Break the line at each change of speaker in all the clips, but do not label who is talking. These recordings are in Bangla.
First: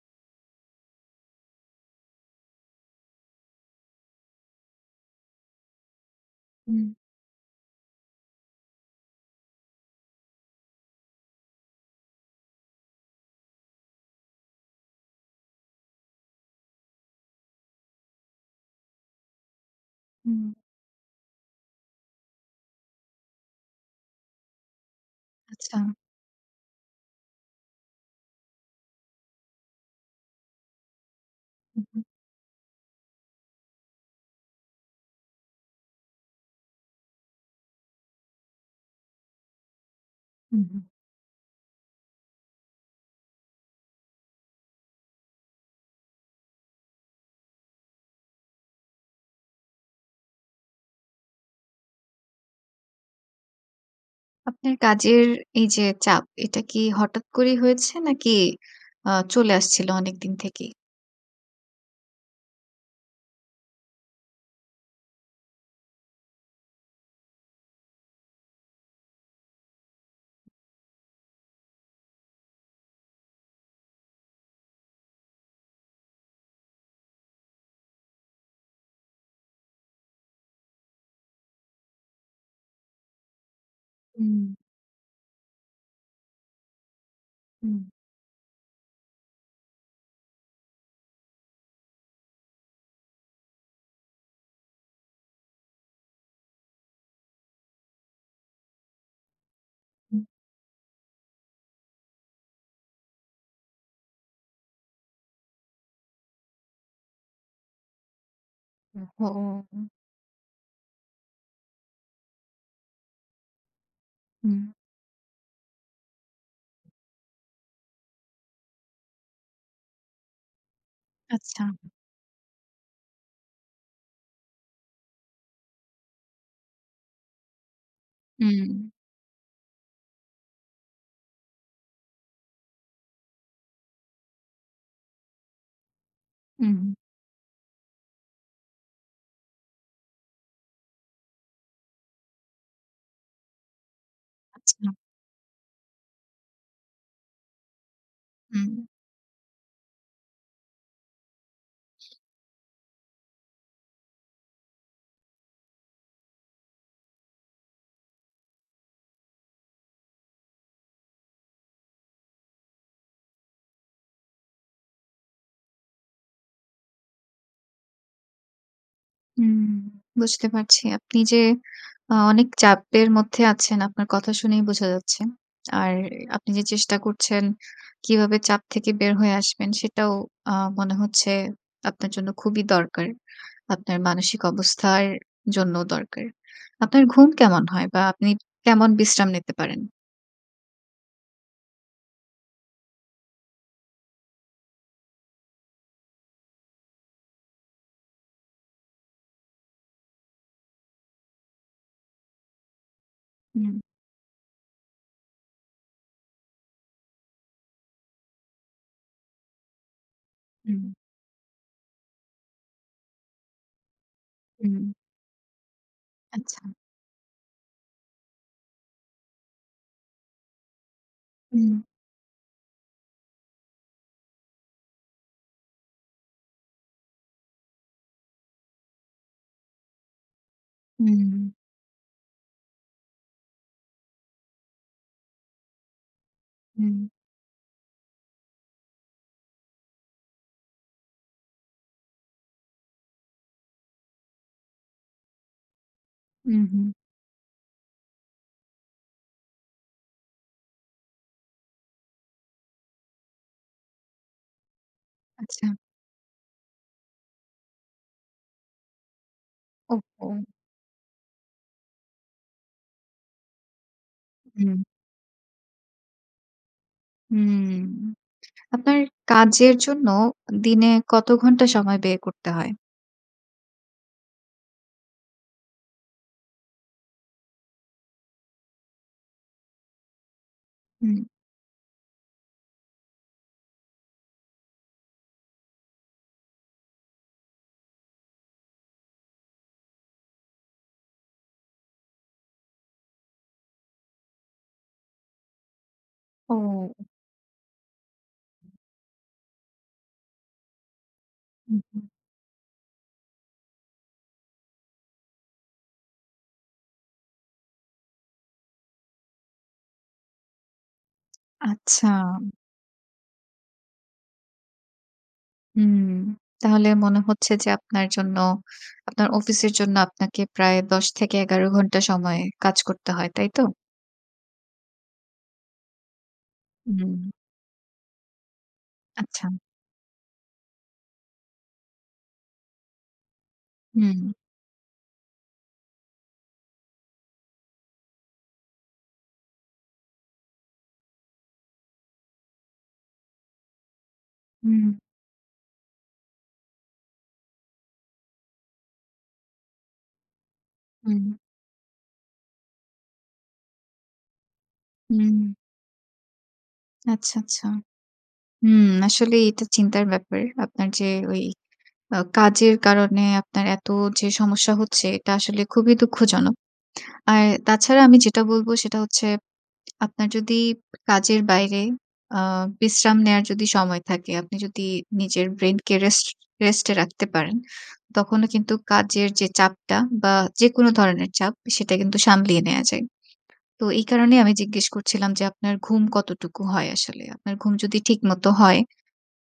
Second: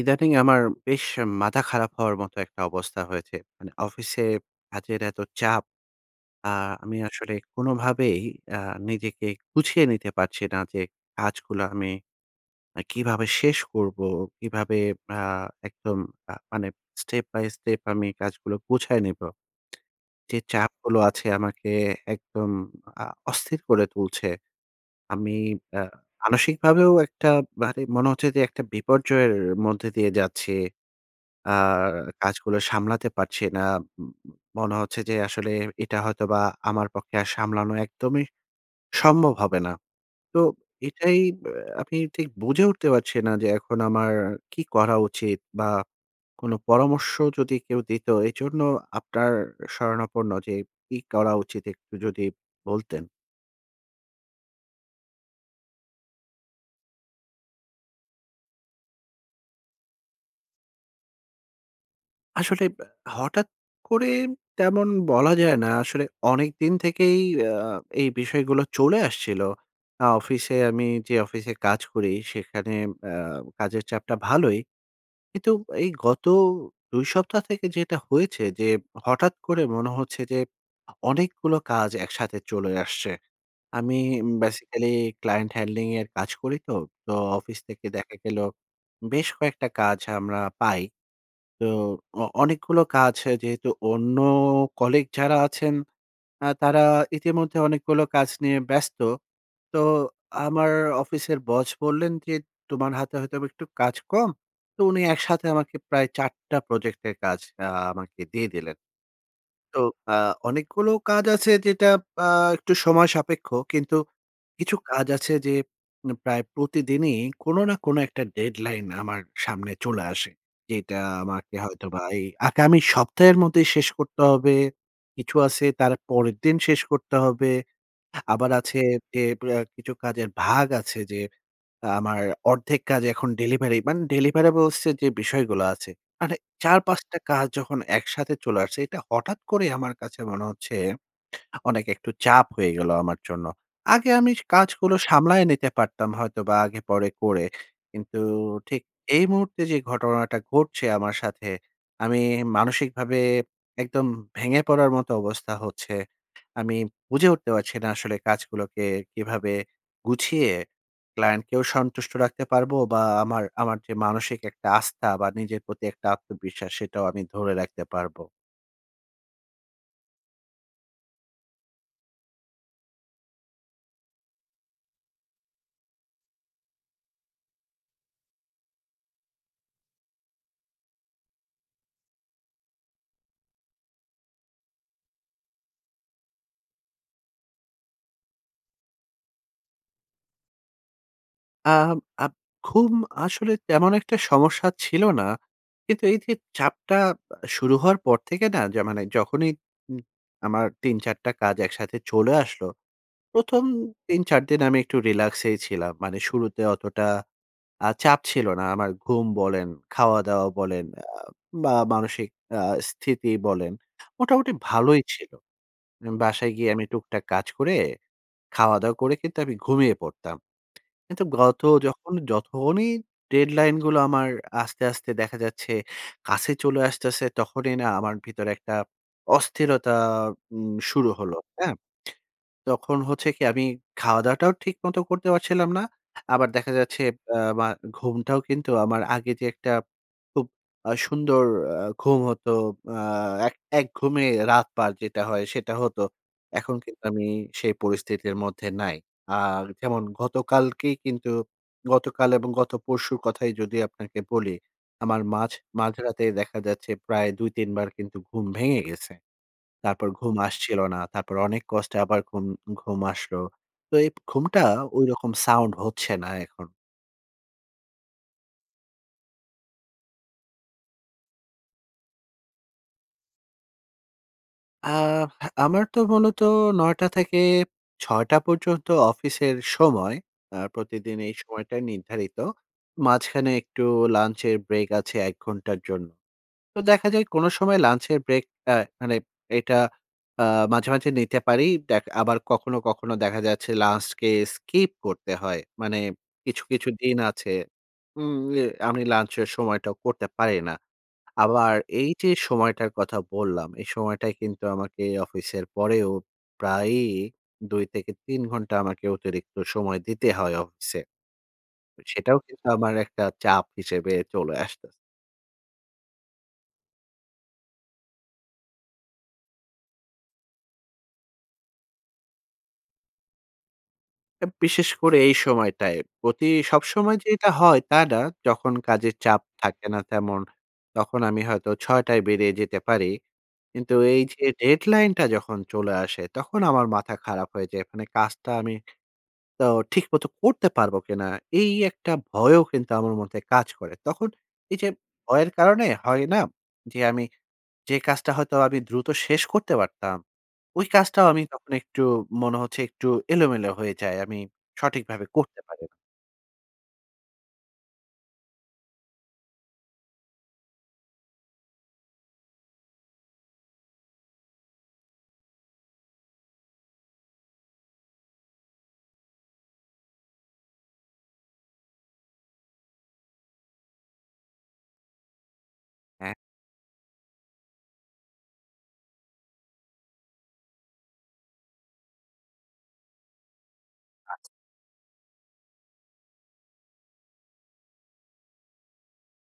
ইদানিং আমার বেশ মাথা খারাপ হওয়ার মতো একটা অবস্থা হয়েছে। মানে অফিসে কাজের এত চাপ, আ
হুম।
আমি আসলে কোনভাবেই আ নিজেকে গুছিয়ে নিতে পারছি না যে কাজগুলা আমি আ কিভাবে শেষ করবো? কিভাবে আ একদম আ মানে স্টেপ বাই স্টেপ আমি কাজগুলা গুছায় নিবো? যে
হুম।
চাপগুলো আছে আমাকে একদম আ অস্থির করে তুলছে। আমি আ
আচ্ছা।
মানসিকভাবেও একটা মানে মনে হচ্ছে যে একটা বিপর্যয়ের মধ্যে দিয়ে যাচ্ছি। আ
হু, হু।
কাজগুলা সামলাতে পারছি না। ম ম মনে হচ্ছে যে আসলে এটা হয়তোবা আমার পক্ষে আর সামলানো একদমই সম্ভব হবে না। তো
হু, হু।
এটাই ব্যা আমি ঠিক বুঝে উঠতে পারছিনা যে এখন আমার কি করা উচিত? বা কোন পরামর্শ যদি কেউ দিত? এজন্য আপনার শরণাপন্ন যে কি করা উচিত একটু যদি বলতেন?
আপনার কাজের এই যে চাপ এটা কি হঠাৎ করেই হয়েছে নাকি আ চলে আসছিল অনেকদিন থেকেই?
আসলে ব্য হঠাৎ করে তেমন বলা যায় না, আসলে অনেকদিন থেকেই আ এই বিষয়গুলো চলে আসছিল। আ অফিসে আমি যে, অফিসে কাজ করি সেখানে অ্যা কাজের চাপটা ভালোই। কিন্তু এই গত ২ সপ্তাহ থেকে যেটা হয়েছে যে, হঠাৎ করে মনে হচ্ছে যে, অনেকগুলো কাজ একসাথে চলে আসছে। আমি উম
উম
basically client handling এর কাজ করি তো, তো অফিস
হুম।
থেকে দেখা গেল বেশ কয়েকটা কাজ আমরা পাই। তো অ অনেকগুলো কাজ যেহেতু অন্য colleague যারা আছেন, আ তারা ইতিমধ্যে অনেকগুলো কাজ নিয়ে ব্যস্ত। তো
হুম।
আমার অফিসের বস বললেন যে, "তোমার হাতে হয়তোবা একটু কাজ কম।" তো উনি একসাথে আমাকে প্রায় ৪ টা প্রজেক্ট এর কাজ আ আমাকে দিয়ে দিলেন। তো
ওহো!
আ অনেকগুলো কাজ আছে যেটা আ একটু সময় সাপেক্ষ, কিন্তু
হুম।
কিছু কাজ আছে যে, উম প্রায় প্রতিদিনই কোন না কোন একটা deadline আমার সামনে চলে আসে। যেটা আমাকে
আচ্ছা।
হয়তোবা এই আগামী সপ্তাহের মধ্যেই শেষ করতে হবে। কিছু আছে তার পরের দিন শেষ করতে হবে। আবার আছে
হুম।
যে, ব্য কিছু কাজের ভাগ আছে যে, আমার অর্ধেক কাজ এখন delivery মান deliverables এর যে, বিষয়গুলা আছে মানে
হুম।
৪-৫ টা কাজ যখন একসাথে চলে আসছে, এটা হঠাৎ করে আমার কাছে মনে হচ্ছে অনেক একটু চাপ হয়ে গেল আমার জন্য। আগে আমি স
আচ্ছা।
কাজগুলো সামলায় নিতে পারতাম হয়তোবা আগে-পরে করে, কিন্তু
হুম।
ঠিক এই মুহূর্তে যে ঘটনাটা ঘটছে আমার সাথে আমি মানসিকভাবে একদম ভেঙে পড়ার মতো অবস্থা হচ্ছে। আমি বুঝে উঠতে পারছি না আসলে কাজগুলোকে কিভাবে গুছিয়ে, client কেও সন্তুষ্ট রাখতে পারবো বা আমার আমার যে মানসিক একটা আস্থা বা নিজের প্রতি একটা আত্মবিশ্বাস সেটাও আমি ধরে রাখতে পারব।
হুম, বুঝতে পারছি। আপনি যে আ অনেক চাপের মধ্যে আছেন আপনার কথা শুনেই বোঝা যাচ্ছে। আর আপনি যে চেষ্টা করছেন, কিভাবে চাপ থেকে বের হয়ে আসবেন সেটাও আ মনে হচ্ছে আপনার জন্য খুবই দরকার। আপনার মানসিক অবস্থার জন্যও দরকার। আপনার ঘুম কেমন হয় বা আপনি কেমন বিশ্রাম নিতে পারেন?
আম আপ ঘুম আসলে তেমন একটা সমস্যা ছিল না। কিন্তু এইযে চাপটা আ শুরু হওয়ার পর থেকে না য মানে যখনই উ আমার ৩-৪ টা কাজ একসাথে চলে আসলো, প্রথম
হুম।
৩-৪ দিন আমি একটু রিল্যাক্সেই ছিলাম। মানে শুরুতে অতটা আ চাপ ছিল না। আমার ঘুম বলেন, খাওয়া-দাওয়া বলেন
হুম।
আ বা মানসিক আ স্থিতি বলেন, মোটামুটি
হুম।
ভালোই ছিল। উম বাসায়
আচ্ছা।
গিয়ে আমি টুকটাক কাজ করে খাওয়া-দাওয়া করে কিন্তু আমি ঘুমিয়ে পড়তাম। কিন্তু গত
হুম।
যখন যখনই ডেডলাইন গুলো আমার আস্তে, আস্তে দেখা যাচ্ছে কাছে চলে আসতেছে, তখনই না আমার ভিতরে একটা অস্থিরতা উম শুরু হলো,
হুম।
হ্যাঁ? তখন হচ্ছে কি? আমি খাওয়া-দাওয়াটাও ঠিক মতো করতে পারছিলাম না। আবার দেখা
হুম।
যাচ্ছে অ্যা মা ঘুমটাও কিন্তু আমার আগে যে একটা খুব আ সুন্দর আ ঘুম হতো। আ এক এক ঘুমে রাত পার যেটা হয় সেটা হতো।
উ
এখন
হুম।
কিন্তু আমি সেই পরিস্থিতির মধ্যে নাই। আর যেমন গতকালকেই কিন্তু গতকাল এবং গত পরশুর কথাই যদি আপনাকে বলি, আমার মাঝ
আচ্ছা।
মাঝরাতে দেখা যাচ্ছে প্রায় ২-৩ বার কিন্তু ঘুম ভেঙে গেছে। তারপর ঘুম
ওহহো।
আসছিল না। তারপর অনেক কষ্টে আবার ঘুম ঘুম আসলো। তো এ ঘুমটা
হুম।
ঐরকম সাউন্ড হচ্ছে না এখন।
হুম। আপনার কাজের জন্য দিনে কত ঘণ্টা সময় ব্যয় করতে হয়?
আ আমার তো মূলত ৯ টা থেকে ৬ টা পর্যন্ত অফিসের সময়। আ প্রতিদিন
হুম।
এই সময়টাই নির্ধারিত। মাঝখানে একটু lunch এর break আছে ১ ঘন্টার জন্য। তো দেখা যায় কোন সময় lunch এর break আ মানে এটা আ মাঝে, মাঝে নিতে পারি। দেখ আবার কখনো, কখনো দেখা যাচ্ছে lunch কে skip করতে হয়। মানে কিছু, কিছু
ও।
দিন আছে হুম, এ আমি lunch এর সময়টাও করতে পারি না। আবার
হুম, হুম।
এই যে, সময়টার কথা বললাম, এই সময়টায় কিন্তু আমাকে অফিসের পরেও প্রায়ই ২ থেকে ৩ ঘন্টা আমাকে অতিরিক্ত সময় দিতে হয় অফিসে।
আচ্ছা।
সেটাও কিন্তু আমার একটা চাপ হিসেবে চলে আসতেছে।
হুম। তাহলে মনে হচ্ছে যে, আপনার জন্য আপনার অফিসের জন্য আপনাকে প্রায় ১০ থেকে ১১ ঘণ্টা সময় কাজ করতে হয়। তাই তো?
আব বিশেষ করে এই সময়টায় প্রতি সবসময়
হুম।
যে এটা হয়, তা না। যখন কাজের চাপ
আচ্ছা।
থাকে না তেমন তখন আমি হয়তো ৬ টায় বেরিয়ে যেতে পারি। কিন্তু এই
হুম।
যে, deadline টা যখন চলে আসে তখন আমার মাথা খারাপ হয়ে যায়। মানে কাজটা আমি তো ঠিক মতো করতে পারব কিনা? এই একটা ভয়ও কিন্তু আমার মধ্যে কাজ করে। তখন এই যে,
হুম।
ভয়ের কারণে হয় না যে, আমি যে কাজটা হয়তো আমি দ্রুত শেষ করতে পারতাম। ওই কাজটাও
হুম।
আমি তখন একটু মনে হচ্ছে একটু এলোমেলো হয়ে যায়। আমি সঠিকভাবে
হুম।
করতে পারি না।
আচ্ছা, আচ্ছা। হুম, আসলে এটা চিন্তার ব্যাপার। আপনার যে, ওই আ কাজের কারণে আপনার এত যে সমস্যা হচ্ছে এটা আসলে খুবই দুঃখজনক। আর তাছাড়া আমি যেটা বলব সেটা হচ্ছে আপনার যদি কাজের বাইরে আ বিশ্রাম নেয়ার যদি সময় থাকে আপনি যদি নিজের brain কে rest,
হ্যাঁ।
rest এ রাখতে পারেন, তখনও কিন্তু কাজের যে চাপটা বা যেকোন ধরনের চাপ সেটা কিন্তু সামলিয়ে নেয়া যায়। তো এই
আচ্ছা।
কারণেই আমি জিজ্ঞেস করছিলাম যে, আপনার ঘুম কতটুকু হয় আসলে? আপনার ঘুম যদি ঠিকমত হয়,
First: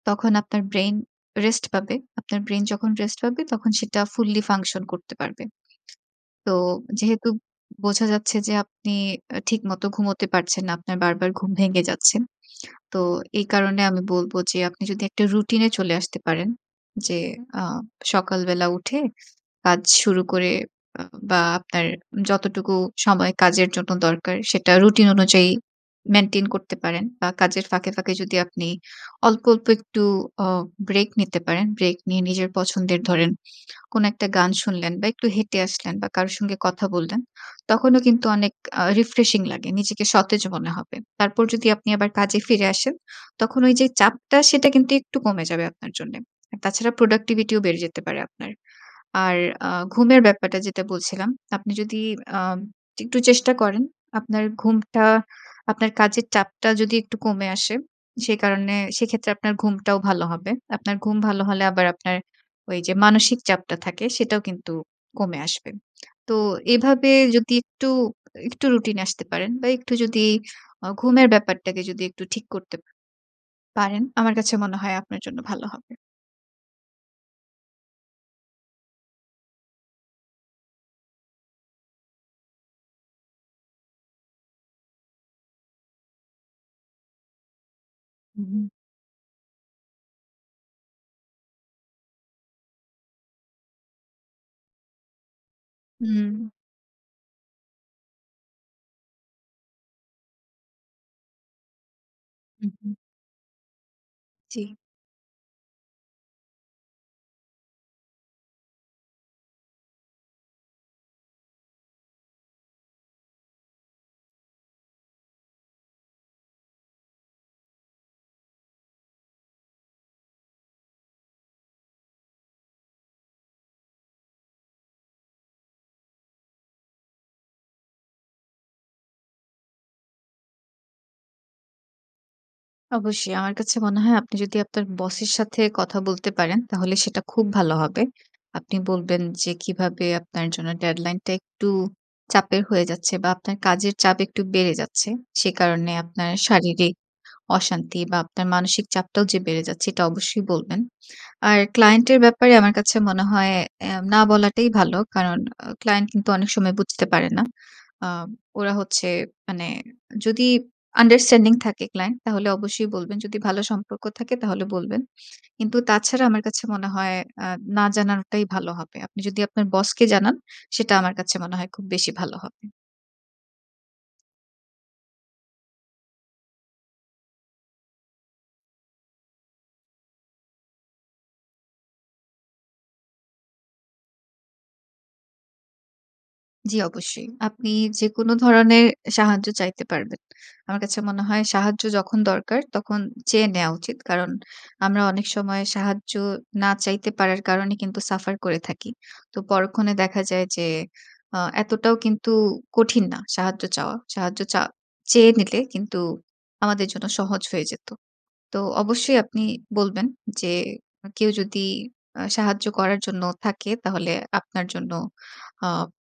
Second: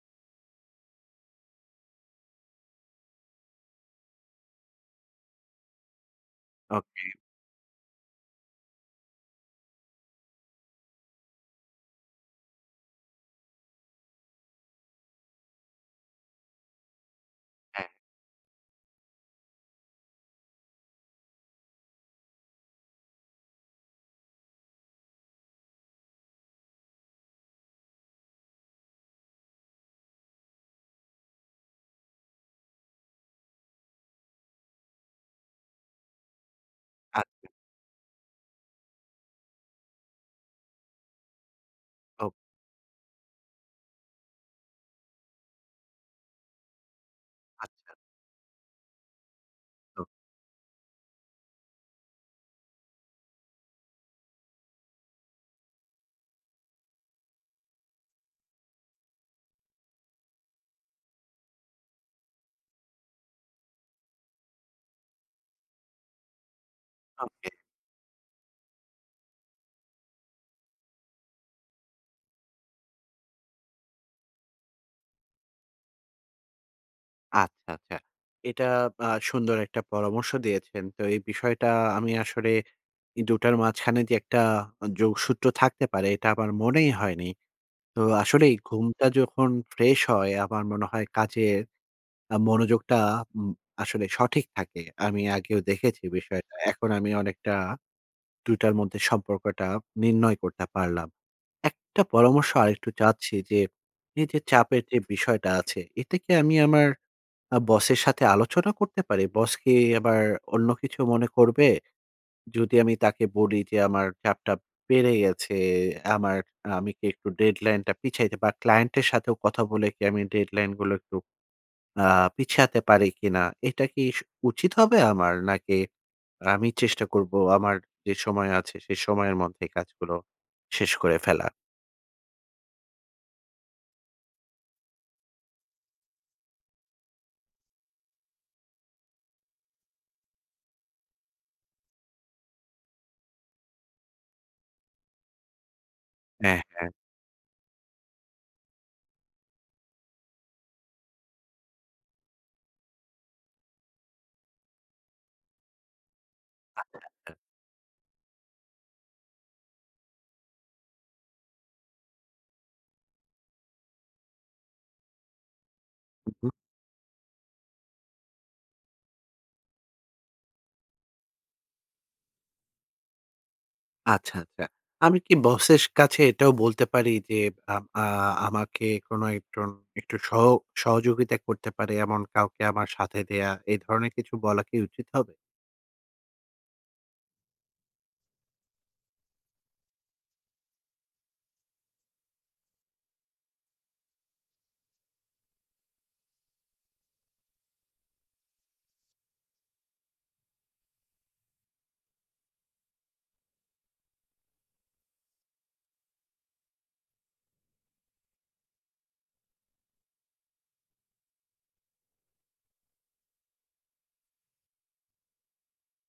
তখন আপনার brain rest পাবে। আপনার brain যখন rest পাবে তখন সেটা fully function করতে পারবে। তো
ওকে।
যেহেতু বোঝা যাচ্ছে যে, আপনি অ্যা ঠিকমতো ঘুমোতে পারছেন না, আপনার বারবার ঘুম ভেঙে যাচ্ছে। তো এই কারণে আমি বলব যে, আপনি যদি একটা routine এ চলে আসতে পারেন যে, আ
হ্যাঁ।
সকালবেলা উঠে কাজ শুরু করে আ বা আপনার যতটুকু সময় কাজের জন্য দরকার সেটা রুটিন অনুযায়ী maintain করতে পারেন বা কাজের ফাঁকে, ফাঁকে যদি আপনি অল্প, অল্প একটু অ break নিতে পারেন। Break নিয়ে নিজের পছন্দের ধরেন কোন একটা গান শুনলেন বা একটু হেঁটে আসলেন বা কারো সঙ্গে কথা বললেন
আচ্ছা।
তখনও কিন্তু অনেক আ refreshing লাগে, নিজেকে সতেজ মনে হবে। তারপর যদি আপনি আবার
ওকে।
কাজে ফিরে আসেন তখন ওই যে, চাপটা সেটা কিন্তু একটু কমে যাবে আপনার জন্যে। তাছাড়া productivity ও বেড়ে
আচ্ছা।
যেতে পারে আপনার। আর আ
তো।
ঘুমের ব্যাপারটা যেটা বলছিলাম, আপনি যদি আ একটু চেষ্টা করেন, আপনার ঘুমটা আপনার কাজের চাপটা যদি একটু কমে আসে, সে কারণে সেক্ষেত্রে আপনার ঘুমটাও ভালো হবে। আপনার ঘুম ভালো হলে আবার আপনার ওই যে, মানসিক চাপটা থাকে সেটাও কিন্তু কমে আসবে। তো এভাবে
ওকে।
যদি একটু, একটু রুটিন এ আসতে পারেন বা একটু যদি আ ঘুমের ব্যাপারটাকে যদি একটু ঠিক করতে পারেন, আমার কাছে মনে হয় আপনার জন্য ভালো হবে।
আচ্ছা, আচ্ছা। এটা আ সুন্দর একটা পরামর্শ দিয়েছেন। তো এই বিষয়টা আমি আসলে ই ২ টার মাঝখানে যে একটা আ যোগসূত্র থাকতে পারে। এটা আমার মনেই হয়নি। তো
হুম,
আসলেই
হুম।
ঘুমটা যখন ফ্রেশ হয় আমার মনে হয় কাজের আ মনোযোগটা উম আসলে সঠিক থাকে। আমি আগেও দেখেছি
হুম।
বিষয়টা। এখন আমি অনেকটা ২ টার মধ্যে সম্পর্কটা নির্ণয় করতে পারলাম। একটা পরামর্শ
হুম,
আরেকটু
হুম।
চাচ্ছি যে এইযে
জি।
চাপের যে বিষয়টা আছে, এটা কি আমি আমার আ বসের সাথে আলোচনা করতে পারি? বস কি আবার অন্য কিছু মনে করবে? যদি আমি তাকে বলি যে, "আমার চাপটা বেড়ে গেছে, আমার আমি কি একটু ডেডলাইনটা পিছাইতে বা ক্লায়েন্টের সাথেও কথা বলে কি আমি ডেডলাইনগুলো একটু আ পিছতে পারি কিনা?" এটা কি স উচিত হবে আমার? নাকি আমি চেষ্টা করব আমার যে সময় আছে সে সময়ের মধ্যে কাজগুলো শেষ করে ফেলা?
অবশ্যই আমার কাছে মনে হয় আপনি যদি আপনার বসের সাথে কথা বলতে পারেন তাহলে সেটা খুব ভালো হবে। আপনি বলবেন যে কিভাবে আপনার জন্য ডেডলাইনটা একটু চাপের হয়ে যাচ্ছে বা আপনার কাজের চাপ একটু বেড়ে যাচ্ছে। সে কারণে আপনার
হ্যাঁ, হ্যাঁ।
শারীরিক অশান্তি বা আপনার মানসিক চাপটাও যে বেড়ে যাচ্ছে এটা অবশ্যই বলবেন। আর ক্লায়েন্টের ব্যাপারে আমার কাছে মনে হয় অ্যা না বলাটাই ভালো। কারণ আ ক্লায়েন্ট কিন্তু অনেক সময়
আচ্ছা,
বুঝতে পারে
আচ্ছা।
না। আ ওরা হচ্ছে মানে যদি আন্ডারস্ট্যান্ডিং থাকে ক্লায়েন্ট তাহলে অবশ্যই বলবেন। যদি ভালো সম্পর্ক থাকে তাহলে বলবেন। কিন্তু তাছাড়া
উ
আমার
হুম।
কাছে মনে হয় আ না জানানোটাই ভালো হবে। আপনি যদি আপনার বসকে জানান সেটা আমার কাছে মনে হয় খুব বেশি ভালো হবে।
আচ্ছা, আচ্ছা। আমি কি বসের কাছে এটাও বলতে পারি যে, আম আ আমাকে কোনো একজন একটু সহ সহযোগিতা করতে পারে এমন কাউকে আমার সাথে দেয়া এ ধরনের কিছু বলা কি উচিত হবে?
জ্বী, অবশ্যই। আপনি যেকোনো ধরনের এ সাহায্য চাইতে পারবেন। আমার কাছে মনে হয় সাহায্য যখন দরকার, তখন চেয়ে নেওয়া উচিত। কারণ আমরা অনেক সময় সাহায্য না চাইতে পারার কারণে কিন্তু সাফার করে থাকি। তো পরক্ষণে দেখা যায় যে, আ এতটাও কিন্তু কঠিন না সাহায্য চাওয়া। সাহায্য চা চেয়ে নিলে কিন্তু আমাদের জন্য সহজ হয়ে যেতো। তো অবশ্যই আপনি বলবেন যে, "আ কেউ যদি আ সাহায্য করার জন্য থাকে, তাহলে আপনার জন্য আ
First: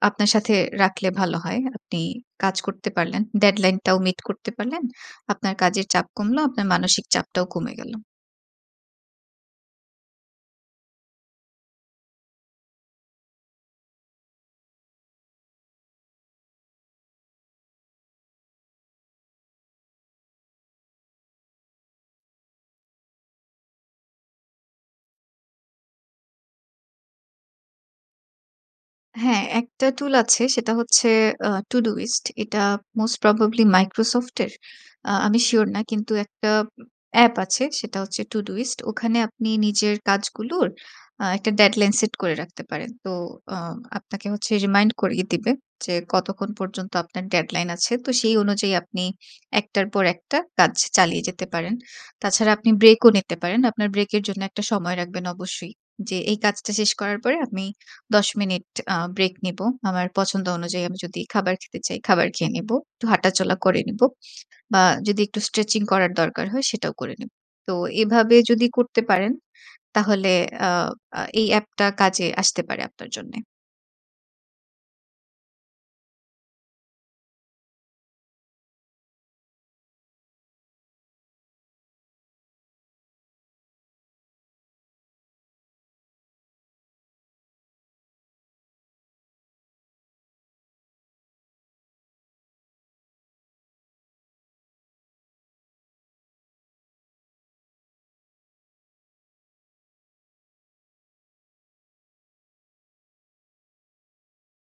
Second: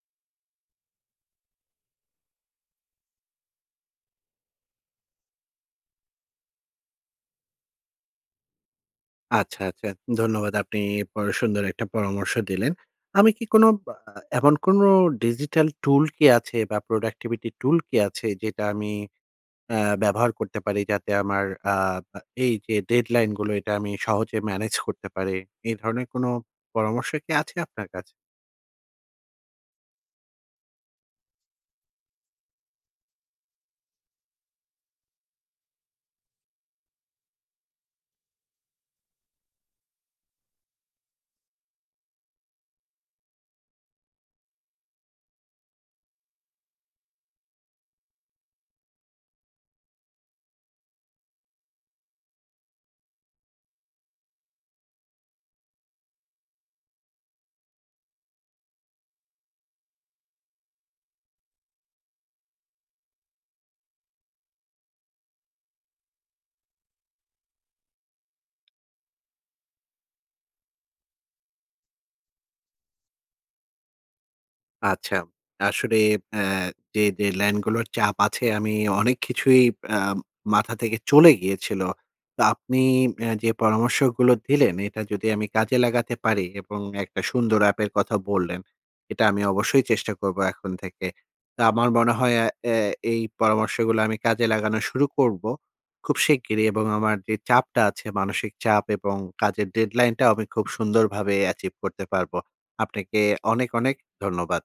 আপনার সাথে রাখলে ভালো হয়।" আপনি কাজ করতে পারলেন ডেডলাইনটাও মিট করতে পারলেন। আপনার কাজের চাপ কমলো। আপনার মানসিক চাপটাও কমে গেলো।
আচ্ছা, আচ্ছা। ধন্যবাদ আপনি পর সুন্দর একটা পরামর্শ দিলেন। আমি কি কোনো বা আ এমন কোনো ডিজিটাল টুল কি আছে বা প্রোডাক্টিভিটি টুল কি আছে যেটা আমি অ্যা ব্যবহার করতে পারি? যাতে আমার আ আ এইযে ডেডলাইনগুলো, এটা আমি সহজে ম্যানেজ করতে পারি। এই ধরনের কোনো পরামর্শ কি আছে আপনার কাছে?
হ্যাঁ, একটা tool আছে। সেটা হচ্ছে আ to do list এটা most probably Microsoft এর। আ আমি sure না, কিন্তু একটা অ্যাপ আছে সেটা হচ্ছে to do list ওখানে আপনি নিজের কাজগুলোর একটা আ deadline set করে রাখতে পারেন। তো আ আপনাকে হচ্ছে remind করিয়ে দিবে যে, কতক্ষণ পর্যন্ত আপনার deadline আছে। তো সেই অনুযায়ী আপনি একটার পর একটা কাজ চালিয়ে যেতে পারেন। তা ছাড়া আপনি ব্রেকও নিতে পারেন। আপনার break এর জন্য একটা সময় রাখবেন অবশ্যই। যে, এই কাজটা শেষ করার পরে আমি ১০ মিনিট আ break নেব। আমার পছন্দ অনুযায়ী আমি যদি খাবার খেতে চাই, খাবার খেয়ে নেব। একটু হাঁটাচলা করে নেব। বা যদি একটু স্ট্রেচিং করার দরকার হয় সেটাও করে নেব। তো এভাবে যদি করতে পারেন, তাহলে আ আ এই app টা কাজে আসতে পারে আপনার জন্যে।
আচ্ছা। আসলে আ যে, deadline গুলোর চাপ আছে আমি অনেক কিছুই আ মাথা থেকে চলে গিয়েছিল। তো আপনি এ যে, পরামর্শগুলো দিলেন, এটা যদি আমি কাজে লাগাতে পারি এবং একটা সুন্দর app এর কথা বললেন, এটা আমি অবশ্যই চেষ্টা করব এখন থেকে। তো আমার মনে হয় এ আ এই পরামর্শগুলো আমি কাজে লাগানো শুরু করব খুব শিগগিরই এবং আমার যে, চাপটা আছে মানসিক চাপ এবং কাজের deadline টাও আমি খুব সুন্দরভাবে achieve করতে পারব। আপনাকে অনেক, অনেক ধন্যবাদ।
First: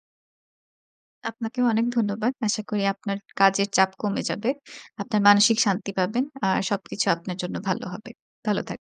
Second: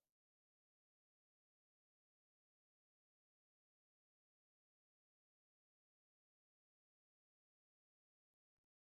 আপনাকেও অনেক ধন্যবাদ। আশা করি আপনার কাজের চাপ কমে যাবে। আপনার মানসিক শান্তি পাবেন। আ সবকিছু আপনার জন্য ভালো হবে। ভালো থাকবেন।